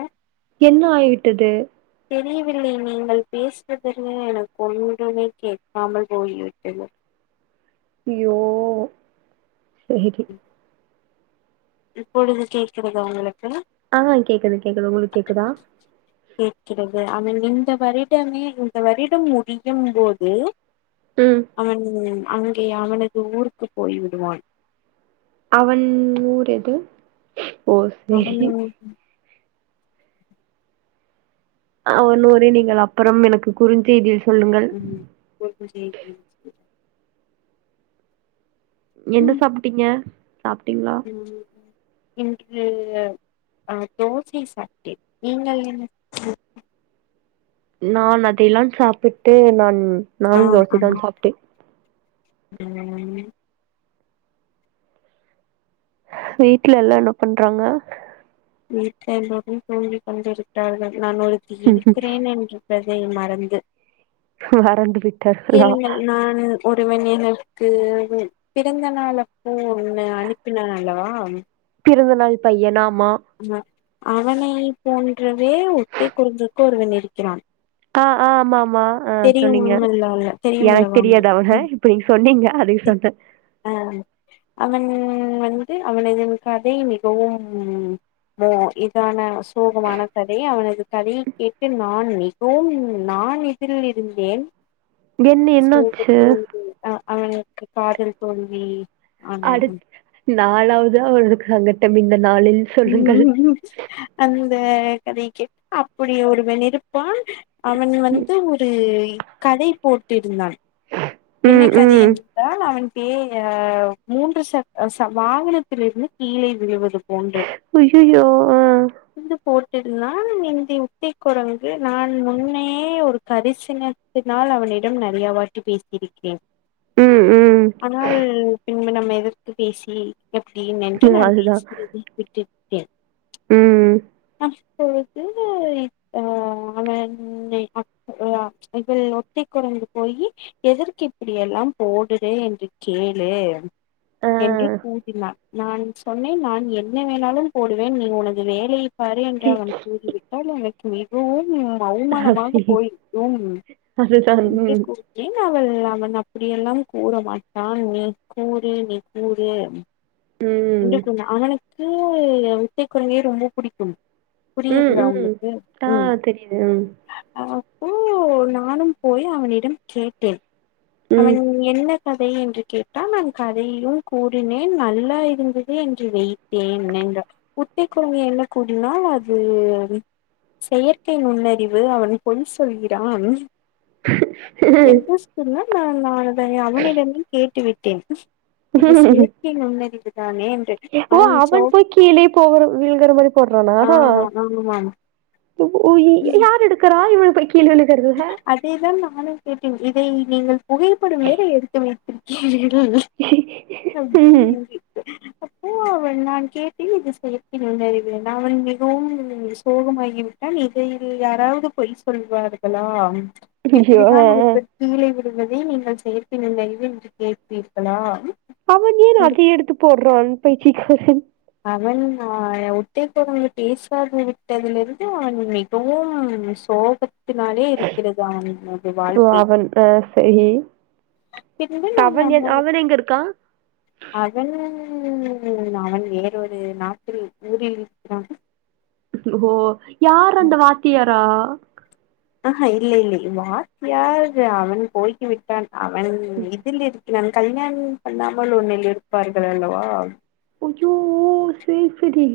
ஏ என்ன ஆயட்டது தெரியவில்லை நீங்கள் பேசுறதன்னு எனக்கு ஒன் மே கேட்காமல் போய்விட்டது யோ சரி இப்பொழுது கேக்குறதா உங்களுக்கு ஆ கேக்குது கேக்குது உங்களுக்கு கேக்குதா கேட்கிறது அமின் இந்த வருடமே இந்த வருடம் முடியும் போது ம் அவன் அங்கே அவனது ஊருக்குப் போய் விடுவான் அவன் ஊர் எது ஓ அவன் சரி அவன் ஊரை நீங்கள் அப்புறம் எனக்கு குறுஞ் செய்தி ம் என்ன சாப்ட்டீங்க சாப்ட்டீங்களா ம் இன்று அ தோசை சாப்ட்டேன் நீங்கள் என்ன நான் அதையெல்லாம் சாப்பிட்டு நான் ஆ நானும் ஆமா தோசைதான் சாப்ட்டேன் ம் வீட்ல எல்லாம் என்ன பண்றாங்க வீட்ல எல்லோரும் தூங்கி கொண்டிருக்கிறார்கள் நான் ஒருத்தி இருக்கிறேன் என்று இருப்பதை மறந்து மறந்து விட்டார்களா கேளுங்கள் நான் ஒரு [unintelligible] எனக்கு பிறந்த நாள் அப்ப ஒண்ணு அனுப்பினான் அல்லவா [unintelligible] பையன ஆமா அவனை போன்றவே ஒட்டை குரங்கு ஒருவன் இருக்கிறான் ஆ ஆ ஆமா ஆமா ஆ சொன்னீங்க தெரியுமல்ல எனக்கு தெரியாது அவன இப்ப நீங்க சொன்னீங்க அதுக்கு சொன்னே ஆ அவன் வந்து அவனது கதை மிகவும் இதான சோகமான கதை அவனது கதையை கேட்டு நான் மிகவும் நா நான் எதிரில் இருந்தேன் என்ன என்ன ஆச்சு சோகத்தில் அ அவனுக்கு காதல் தோல்வி ஆன அடுத் நாலாவது அவளுக்கு அங்கட்டம் இன் ம் ம் ம் ஆ இந்த கதைய கேட்டு அப்படிய ஒருவன் இருப்பான் அவன் வந்து ஒரு கடை போட்டிருந்தான் என்ன ம் கதை ம் என்றால் அவன் [unintelligible] மூன்று சக்க வாகனத்திலிருந்து கீழே விழுவதும் ஐயையோ ஆ [unintelligible] உத்தி கொரங்கு நான் முன்னே ஒரு கரிசனத்தினால் அவன் இடம் நெறையா வாட்டி பேசி இருக்கே ம் ம் ஆனால் பின்பு நம்ம எதிர்த்து பேசி எப்டின் என்று நான் அதுதா பேசுவதை விட்டுவிட்டேன் ம் இப்பொழுது ஆ அவன்னை அ [unintelligible] இது ஒட்டி குறைந்து போயி எதற்கு இப்படியெல்லாம் போடுறே என்று கேளு ஆ என்று கூறினான் நான் சொன்னேன் நான் என்ன வேணாலும் போடுவேன் நீ உனது வேலையை பார் என்று அவன் கூறிவிட்டால் எனக்கு மிகவும் அவுமானமாக அசி போயி [unintelligible] அதுதா என்று ம் கூறி அவள் அவன் அப்படியெல்லாம் கூற மாட்டான் நீ கூறு நீ கூறு ம் என்று கூறினான் அவனுக்கு வித்தை குழந்தையை ரொம்ப புடிக்கும் ம் [unintelligible] ம் உங்களுக்கு ஆ ம் தெரியுது ம் அ ஓ நானும் போய் அவனிடம் கேட்டேன் அவன் ம் என்ன கதை என்று கேட்டால் நான் கதையையு கூறினேன் நல்லா இருந்தது என்று வைத்தேன் [unintelligible] உத்தை குரங்கு என்ன கூறினாள் அது செயற்கை நுண்ணறிவு அவன் பொய் சொல்கிறான் என்ன சொன்னான் நா நான் அதை அவனிடமே கேட்டு விட்டேன் இது சேர்க்கை நுண்ணறிவு தானே என்று ஓ சோ அவன் போய் கீழே போக விழுகிற மாரி போட்றானா ஆ ஆமாம் [unintelligible] யார் எடுக்கரா இவ அதேதான் நானும் கேட்டேன் இதை நீங்கள் புகைப்படம் வேற எடுத்து வைத்திருக்கீர்கள் ம் [unintelligible] அப்போ அவன் நான் கேட்டேன் இது செயற்கை நுண்ணறிவு நான் அவன் மிகவும் சோகமாகிவிட்டான் இதை இதில் யாராவது பொய் சொல்வார்களா ஐயோ ஆ இப்படித்தான் ஆ ஒருத்தர் கீழே வி என்பதை நீங்கள் செயற்கை நுண்ணறிவு என்று கேட்பீர்களா அவன் ஏன் அதையு எடுத்து போட்றான் [unintelligible] அவன் அ ஒத்தை கொரங்கு [unintelligible] விட்டதுல இருந்து அவன் மிகவும் சோகத்தினாலே இருக்கிறது அவன்னது ஓ வாழ்க்கை அவன் ஆ சரி பின்பு நான் அவன் என் [unintelligible] அவன் எங்க இருக்கா அதல் ம் அவன் வேறொரு நாட்டில் ஊரில் இருக்கிறான் ஓ யார் அந்த வாத்தியாரா ஆஹா இல்லை இல்லை வாத்தியார் அவன் போய்கி விட்டான் அவன் இதில் இரு கிறான் கல்யாணம் பண்ணாமல் ஒண்ணில் இருப்பார்கள் அல்லவா ஐய்யோ சேர் சேரி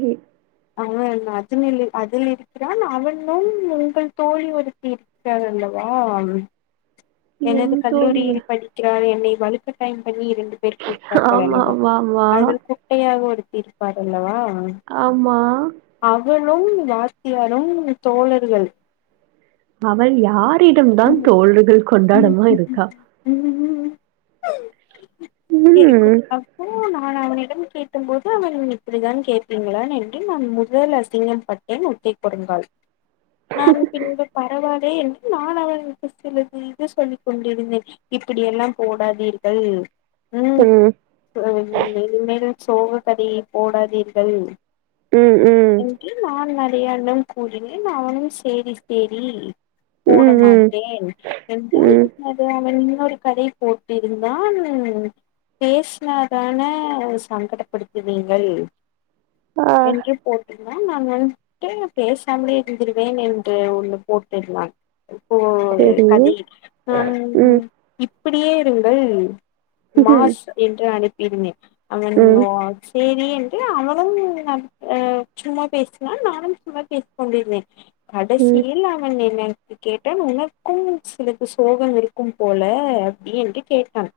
அவன் அதுனில் அதில் இருக்கிறான் அவனும் உங்கள் தோழி ஒருத்தி இருக்கிறார் அல்ல வா எனது என் தோழியா கல்லூரியில் படிக்கிறாள் என்னை வழுக்கட்டாயம் பண்ணி இரண்டு பேர் கூப்ட்டார்கள் ஆமா அல்லவா ஆமா ஆமா அதில் குட்டையாக ஒருத்தி இருப்பார் அல்லவா ஆமா அவளும் வாத்தியாரும் தோழர்கள் அவள் யாரிடம் தான் தோழுதள் கொண்டாடாம இருக்கா [unintelligible] ம் அப்போ நான் அவனிடம் கேக்கும்போது அவன் இப்படிதான் கேட்பீங்களா என்று நான் முதல் அசிங்கம் பட்டேன் [unintelligible] உத்தை கொரங்காள் நானும் பின்பு பரவால்லே என்று நான் அவர்களுக்கு சிலது து சொல்லிக் கொண்டிருந்தேன் இப்படி எல்லாம் போடாதீர்கள் ம் தொ இனிமேல் இனிமேலு சோக கதையை போடாதீர்கள் ம் ம் என்று நான் நெறையாண்ணம் கூறினேன் அவனும் சேரி சேரி போட ம் ம் மாட்டேன் என்றாள் ம் அது இன்னொரு கதையை போட்டிருந்தான் பேசினாதான சங்கடப்படுத்துவீங்கள் ஆ என்று போட்டு நான் வந்துட்டு பேசாமே இருந்திருவேன் என்று ஒண்ணு போட்டு இருந்தான் இப்போ சரி கதை நான் ம் இப்படியே இருங்கள் ம்ஹ்ம். மாஸ் என்று அனுப்பியிருந்தேன் அவன் ம். சேரி என்று அவனும் சும்மா பேசினான் நானும் சும்மா பேசிக் கொண்டிருந்தேன் ம். கடைசியில் அவன் நினை கேட்டன் உனக் க்கு சிலுக்கு சோகம் இருக்கும் போல அப்படின்ன்ட்டு கேட்டான்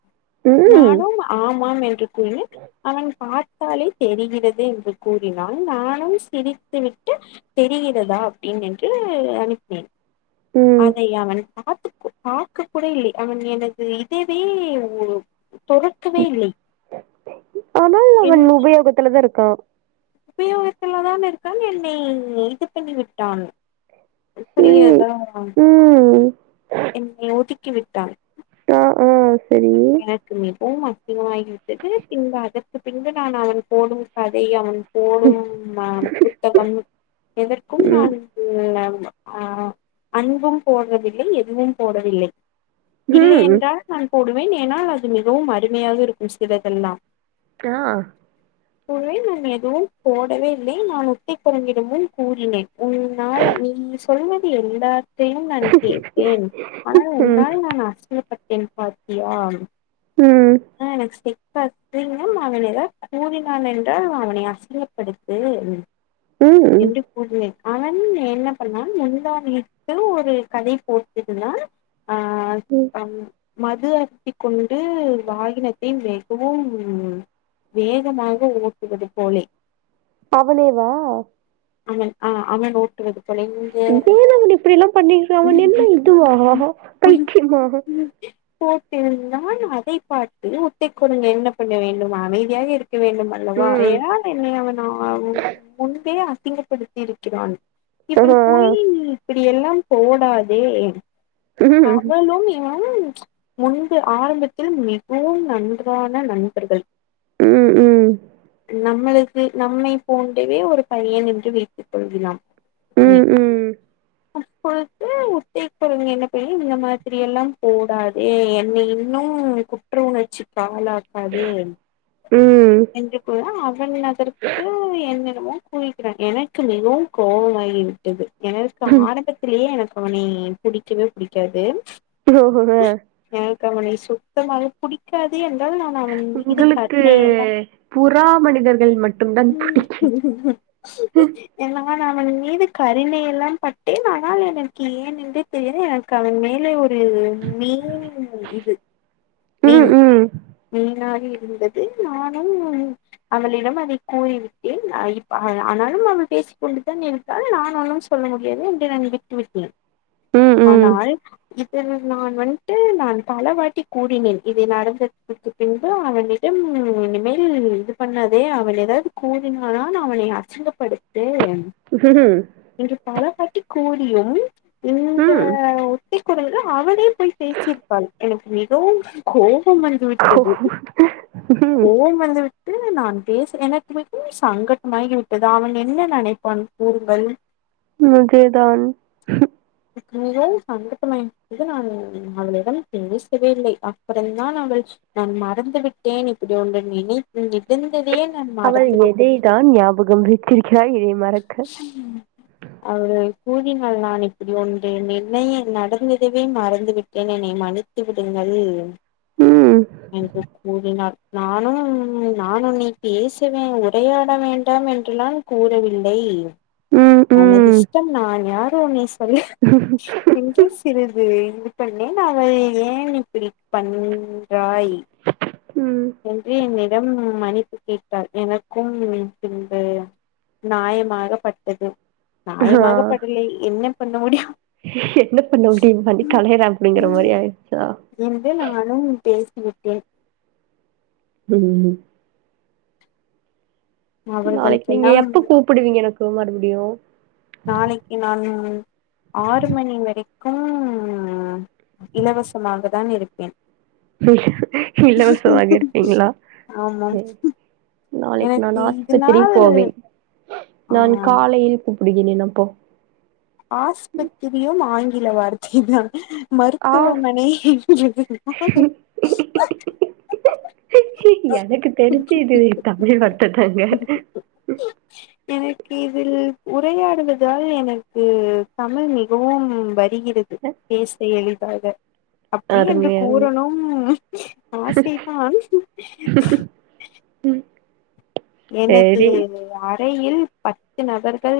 ம். நானும் ஆமாம் என்று கூறினேன் அவன் பாத் தாலே தெரிகிறது என்று கூறினால் நானம் சிரித்து விட்டு தெரிகிறதா அப்படின் என்று அனுப்பினேன் ம். அதை அவன் பாத்து பார்க்க கூட இல்லை அவன் ஐமீன் எனது இதவே தொறக்கவே இல்லை ஆனால் அவன் என்னை உபயோகத்துலதான் இருக்கான் உபயோகத்துலதான் இருக்கான் என்னை இது பண்ணி விட்டான் ம். புரிகிராதா ம். என்னை ஒதுக்கி விட்டான் ஆ, ஆ சரி. எனக்கு நீ போமா மாகிவிட்டது பின்பு அதற்கு பின்பு நான் அவன் போடும் கதை அவன் போடும் ம். புத்தகம் எதற்கும் நான் ஆ அன்பும் போடுறதில்லை எதுவும் போடவில்லை ம். இல்லையென்றால் நான் போடுவேன் ஏனால் அது மிகவும் அருமையாக இருக்கும் சிலதெல்லாம் [unintelligible] உவே நான் எதுவும் போடவே இல்லை நான் உட்டை குறங்கிடமும் கூறினேன் உன்னால் நீ சொல்வது எல்லாத் பெண் நான் கேட்பேன் ஆனால் ம். உன்னால் நான் அசிங்கப்பட்டேன் பார் [unintelligible] ம். ஆ நெக்ஸ்ட் கத்தீனம் அவனை ஏதாவது கூறினான் என்றால் அவனை அசிங்க படுத்து ம். எண்டு பூர்மை அவன் என்ன பண்ணான் முந்தா நேத்து ஒரு கதை போட்டுருந்தான் ஆ ம். மது அருந்தி கொண்டு வாகினத்தை மிகவும் வேகமாக ஓட்டுவது போலே அவனேவா அவன் ஆ அவன் ஓட் [unintelligible] திடிர்னு இப்படி எல்லாம் பண்ணிக்கிறாங்க என்ன இதுவா பைத்தியமா போட்டிருந்தான் அதை பார்த்து ஒத்தை குரங்கு என்ன பண்ண வேண்டும் அமைதியாக இருக்க வேண்டும் அல்லவா ம். ஏன் என்னை அவன் முன்பே அசிங்கப்படுத்தி இருக்கிறான் ஆ. இப்படி போயி இப்படி எல்லாம் போடாதே ம். அவளும் இவனு க்கும் முன்பு ஆரம்பத்தில் மிகவும் நன்றான நண்பர்கள் ம் ம் நம்மளுக்கு நம்மை போன்றவே ஒரு பையன் என்று வைத்து கொள்கிளாம் நீ ம். அப்பொழுது ஒத்தை குரங்கு என்ன பயன் நீங்க மாதிரி எல்லாம் போடாதே என்னை இன்னும் குற்ற உணர் ச்சி ஆளாக் காதே எண் ம். என்று கூறினான் அவன் அதற்கு என்னெனமோ கூறி எனக்கு மிகவும் கோபமாகி விட்டது எனக்கு ம். ஆரம்பத்திலேயே எனக்கு அவனை புடிக்கவே புடிக்காது ஓஹ்ஹ் ஹ எனக்கு அவனை சுத்தமாக புடிக்காது என் உங்களுக்கு புறா மனிதர்கள் மட்டும் தான் புடிக்கி ஹிம் நான் அவன் மீது கருணை எல்லாம் பட்டேன் ஆனால் எனக்கு ஏன் என்று தெரியாது எனக்கு அவன் மேலே ஒரு மீன் இது மீன் ம் ம் மீனாகி இருந்தது நானும் அவளிடம் அதை கூறிவிட்டேன் அ இப்ப ஆனாலும் அவள் பேசிக் கொண்டு தான் இருக்காள் நான் ஒன்னும் சொல்ல முடியாது என்று நான் விட்டு விட்டேன் ம் ம் ஆனால் இதனை நான் வன்ட்டு நான் பல வாட்டி கூறினேன் இதை நடந்ததுக்கு பின்பு அவன் இடம் இனிமேல் இது பண்ணாதே அவன் ஏதாவது கூறினால்னா அவனை அசிங்கப்படுத்து ம் கட்டி கூறியும் இந்த ஹும் [unintelligible] அவளே போய் பேசியிருப்பாள் எனக்கு மிகவும் கோவ் வம் வந்து ஓ விட்டது ம் கோவம் வந்து விட் டு நான் பேசுற எனக்கு மட்டு சங்கட்டமாகி விட் டது அவன் என்ன நெனைப்பான் கூறுங்கள் நிஜதான் மிகவும் சங்கட்டமாகிவிட்டது நான் அவளிடம் பேசவே இல்லை அப்புறம்தான் அவள் நான் மறந்து விட்டேன் இப்படி ஒன்று நினைத்து வி இருந்ததையே நான் அவள் மறந்து எதை விட்டேன் தான் ஞாபகம் வைத்திருக்கிறாள் இதை மறக்க ம் அவளிடமே கூறினால் நான் இப்படி ஒன்று நிலைய நடந்ததவே மறந்துவிட்டேன் என்னை மன்னித்து விடுங்க ஐய்யய்யோ ம் என்று கூறினாள் நானும் நான் உன்னை பேசவே உரையாட வேண்டாம் என்று என்னால் கூறவில் லை ம் உனது ம் இஷ்டம் நான் யாரோ நீ சொல்ல என்று சிறிது இது பண்ணேன் அவள் ஏன் இப்படி பண்றாய் ம் என்று என்னிடம் மன்னிப்பு கேட்டாள் எனக்கும் பின்பு நாயமாகப்பட்டது ஆ நாயாமாக படலை என்ன பண்ண முடியும் என்ன பண்ண முடியும் மாரி கலையறேன் அப்படிங்கிற மாதிரி ஆயிருடுச்சா ஓகே ம் ம் நாளைக்கு நீங்க அவர்களுக்கெல்லாம் எப்ப கூப்பிடுவீங்க எனக்கு மறுபடியும் நாளைக்கு நான் ஆறு மணி வரைக் கும் இலவசமாக தான் இருப்பேன் இலவசமாக இருப்பீங்களா ஆமாம் நாளைக்கு நான் எனக்கு ஆஸ்பத்திரி இதனால் போவேன் நான் ஆஹ் காலையில் அதிக நெனப்போ ஆஸ்பத்திரியும் ஆங்கில வார்த்தை தான் ஆ மருத்துவமனை எனக்கு தெரிஞ்சு இது தமிழ் மட்ட தாங்க எனக்கு இதில் உரையாடுவதால் எனக்கு தமிழ் மிகவும் பெட் தெரிகிறது பேச எளிதாக அப்படி என்று அருமை அருமை கூறணும் ஆசைதான் ம் எனது அறையில் பத்து நபர்கள்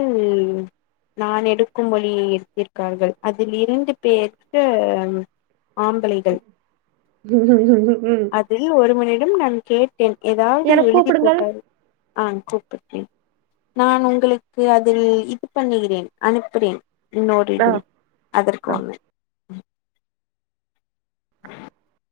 நான் எடுக்கும் வழியில் எடுத்துக்கார்கள் அதில் இரண்டு பேர்க்கு ஆம்ளைகள் அதில் ஒரு மணி ம் நான் கேட்டேன் எதாவது என்ன எழுதி கூப்பிடுங்கள் போட்டாரு ஆ கூப்பிட்டேன் நான் உங்குளுக்கு அதில் இது பண்ணுகிறேன் அனுப்புறேன் இன் ஆ ஆடிபுல் ஆ அதற்கொன்னு ம் [inaudible]